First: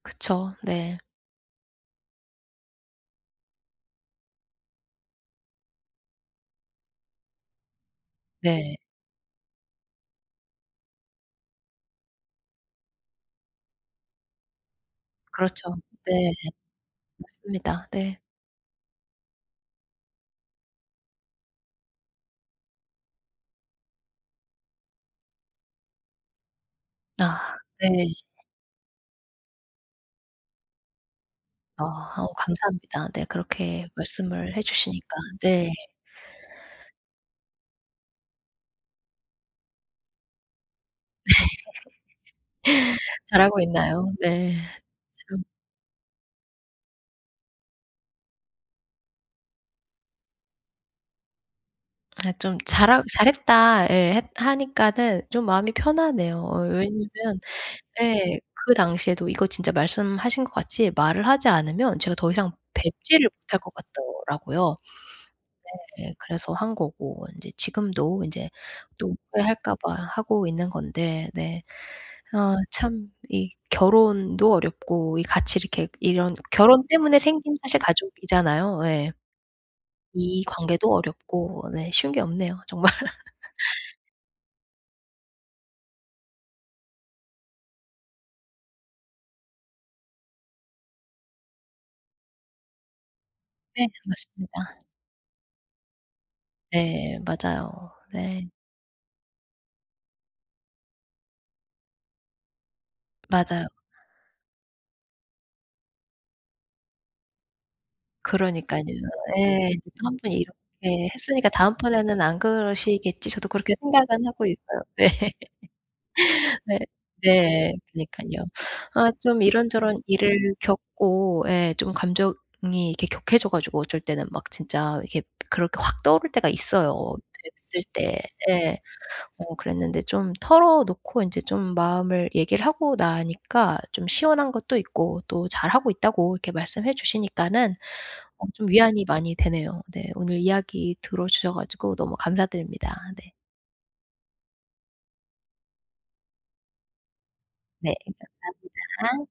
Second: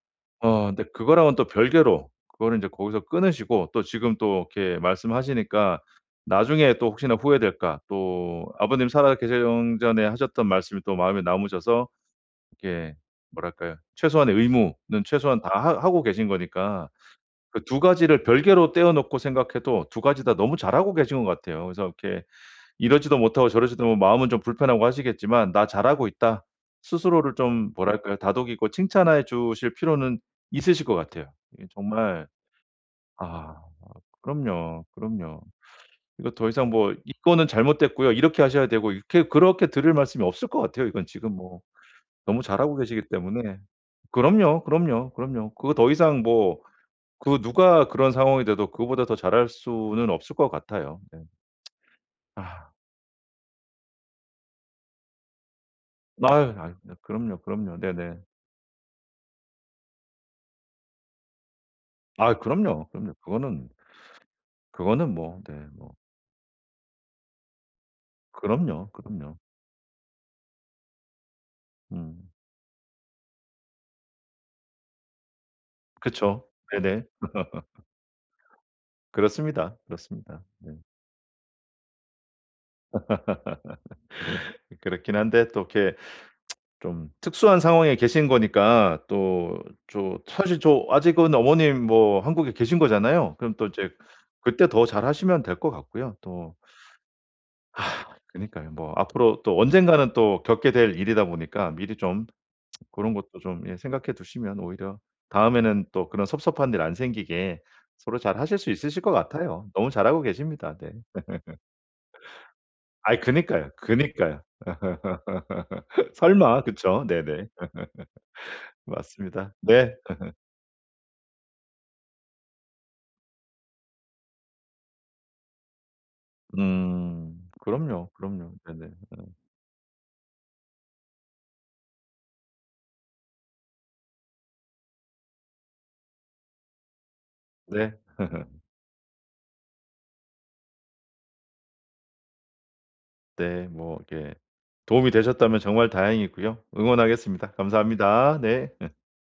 그쵸. 어 근데 네. 그거랑은 또 별개로 그거는 인제 거기서 끊으시고 또 지금 또 이렇게 말씀하시니까 나중에 또 혹시나 후회될까 또 네. 아버님이 살아 계시 엉 전에 하셨던 말씀이 또 마음에 남으셔서 이게 뭐랄까요 최소한의 의무는 최소한 다 그렇죠. 하 하고 네. 계신 거니까 그 2 맞습니다. 네. 가지를 별개로 떼어 놓고 생각해도 2 가지 다 너무 잘하고 계신 것 같아요. 그래서 이렇게 이러지도 못하고 저러지도 뭐 마음은 좀 불편하고 하시겠지만 '나 잘하고 있다.' 스스로를 아 좀 네. 뭐랄까요 다독이고 칭찬해 주실 필요는 있으실 것 같아요. 이게 어. 정말 어 감사합니다. 네. 아 그렇게 말씀을 해 그럼요, 주시니까. 그럼요. 네. 이거 더 이상 뭐 "이 건은 잘못됐고요. 이렇게 하셔야 되고." 이렇게 그렇게 드릴 말씀이 없을 것 같아요. 이건 지금 뭐 너무 잘하고 계시기 때문에. 잘하고 있나요? 네. 그럼요, 그럼요, 지금 그럼요. 그거 더 이상 뭐 그 누가 그런 상황이 돼도 그거보다 더 잘할 수는 없을 것 같아요. 네. 아이 좀 아. 잘하 "잘했다." 예 해 하니까는 좀 마음이 편하네요. 마으 어 아닙니다. 왜냐면 그럼요, 그럼요. 네네. 예 그 당시에도 이거 진짜 말씀하신 것 같이 말을 하지 않으면 제가 더 아이 이상 그럼요, 그럼요. 뵙지를 못할 그거는 것 같더라고요. 그거는 뭐 네 뭐. 네. 그래서 한 거고 인제 지금도 인제 그럼요, 또 그럼요. 후회할까 봐 하고 있는 건데. 네. 음. 어 참 이 결혼도 어렵고 이 같이 이렇게 이런 그쵸. 결혼 네네. 때문에 생긴 사실 가족이잖아요. 예. 그렇습니다, 그렇습니다. 이 네. 관계도 어렵고. 네 쉬운 게 없네요 정말. 그렇긴 한데 또 이렇게 좀 특수한 상황에 계신 거니까 또 저 사실 저 아직은 어머님 뭐 한국에 계신 거잖아요. 그럼 또 네. 이제 그때 맞습니다. 더 잘하시면 될 것 같고요. 또 네. 맞아요. 네. 그니까요. 뭐 앞으로 또 언젠가는 또 겪게 될 일이다 보니까 미리 좀 그런 것도 좀 맞아요. 예 생각해 두시면 오히려 다음에는 또 그런 섭섭한 일 안 생기게 서로 잘하실 수 그러니깐요. 있으실 것 같아요. 예. 인제 너무 또 1 잘하고 번 이렇게 계십니다. 네. 했으니까 '다음번에는 안 아이 그러시겠지.' 저도 그니까요, 그렇게 생각은 그니까요. 하고 있어요. 네. 설마 네. 그쵸. 네네. 네. 그니깐요. 아 좀 맞습니다. 네. 이런저런 일을 겪고 예 좀 감정이 이렇게 격해져 가지고 어쩔 때는 막 진짜 이게 그렇게 확 떠오를 때가 있어요 음. 뵀을 그럼요, 때. 그럼요. 예. 네네. 어. 어 그랬는데 좀 털어놓고 인제 좀 마음을 얘기를 하고 나니까 좀 시원한 것도 있고 또 잘하고 있다고 이렇게 말씀해 주시니까는 네. 어 좀 위안이 많이 되네요. 네. 오늘 이야기 들어주셔 가지고 너무 감사드립니다. 네. 네. 뭐 이렇게 도움이 되셨다면 정말 다행이고요. 응원하겠습니다. 네. 진짜 감사합니다. 네. 감사합니다.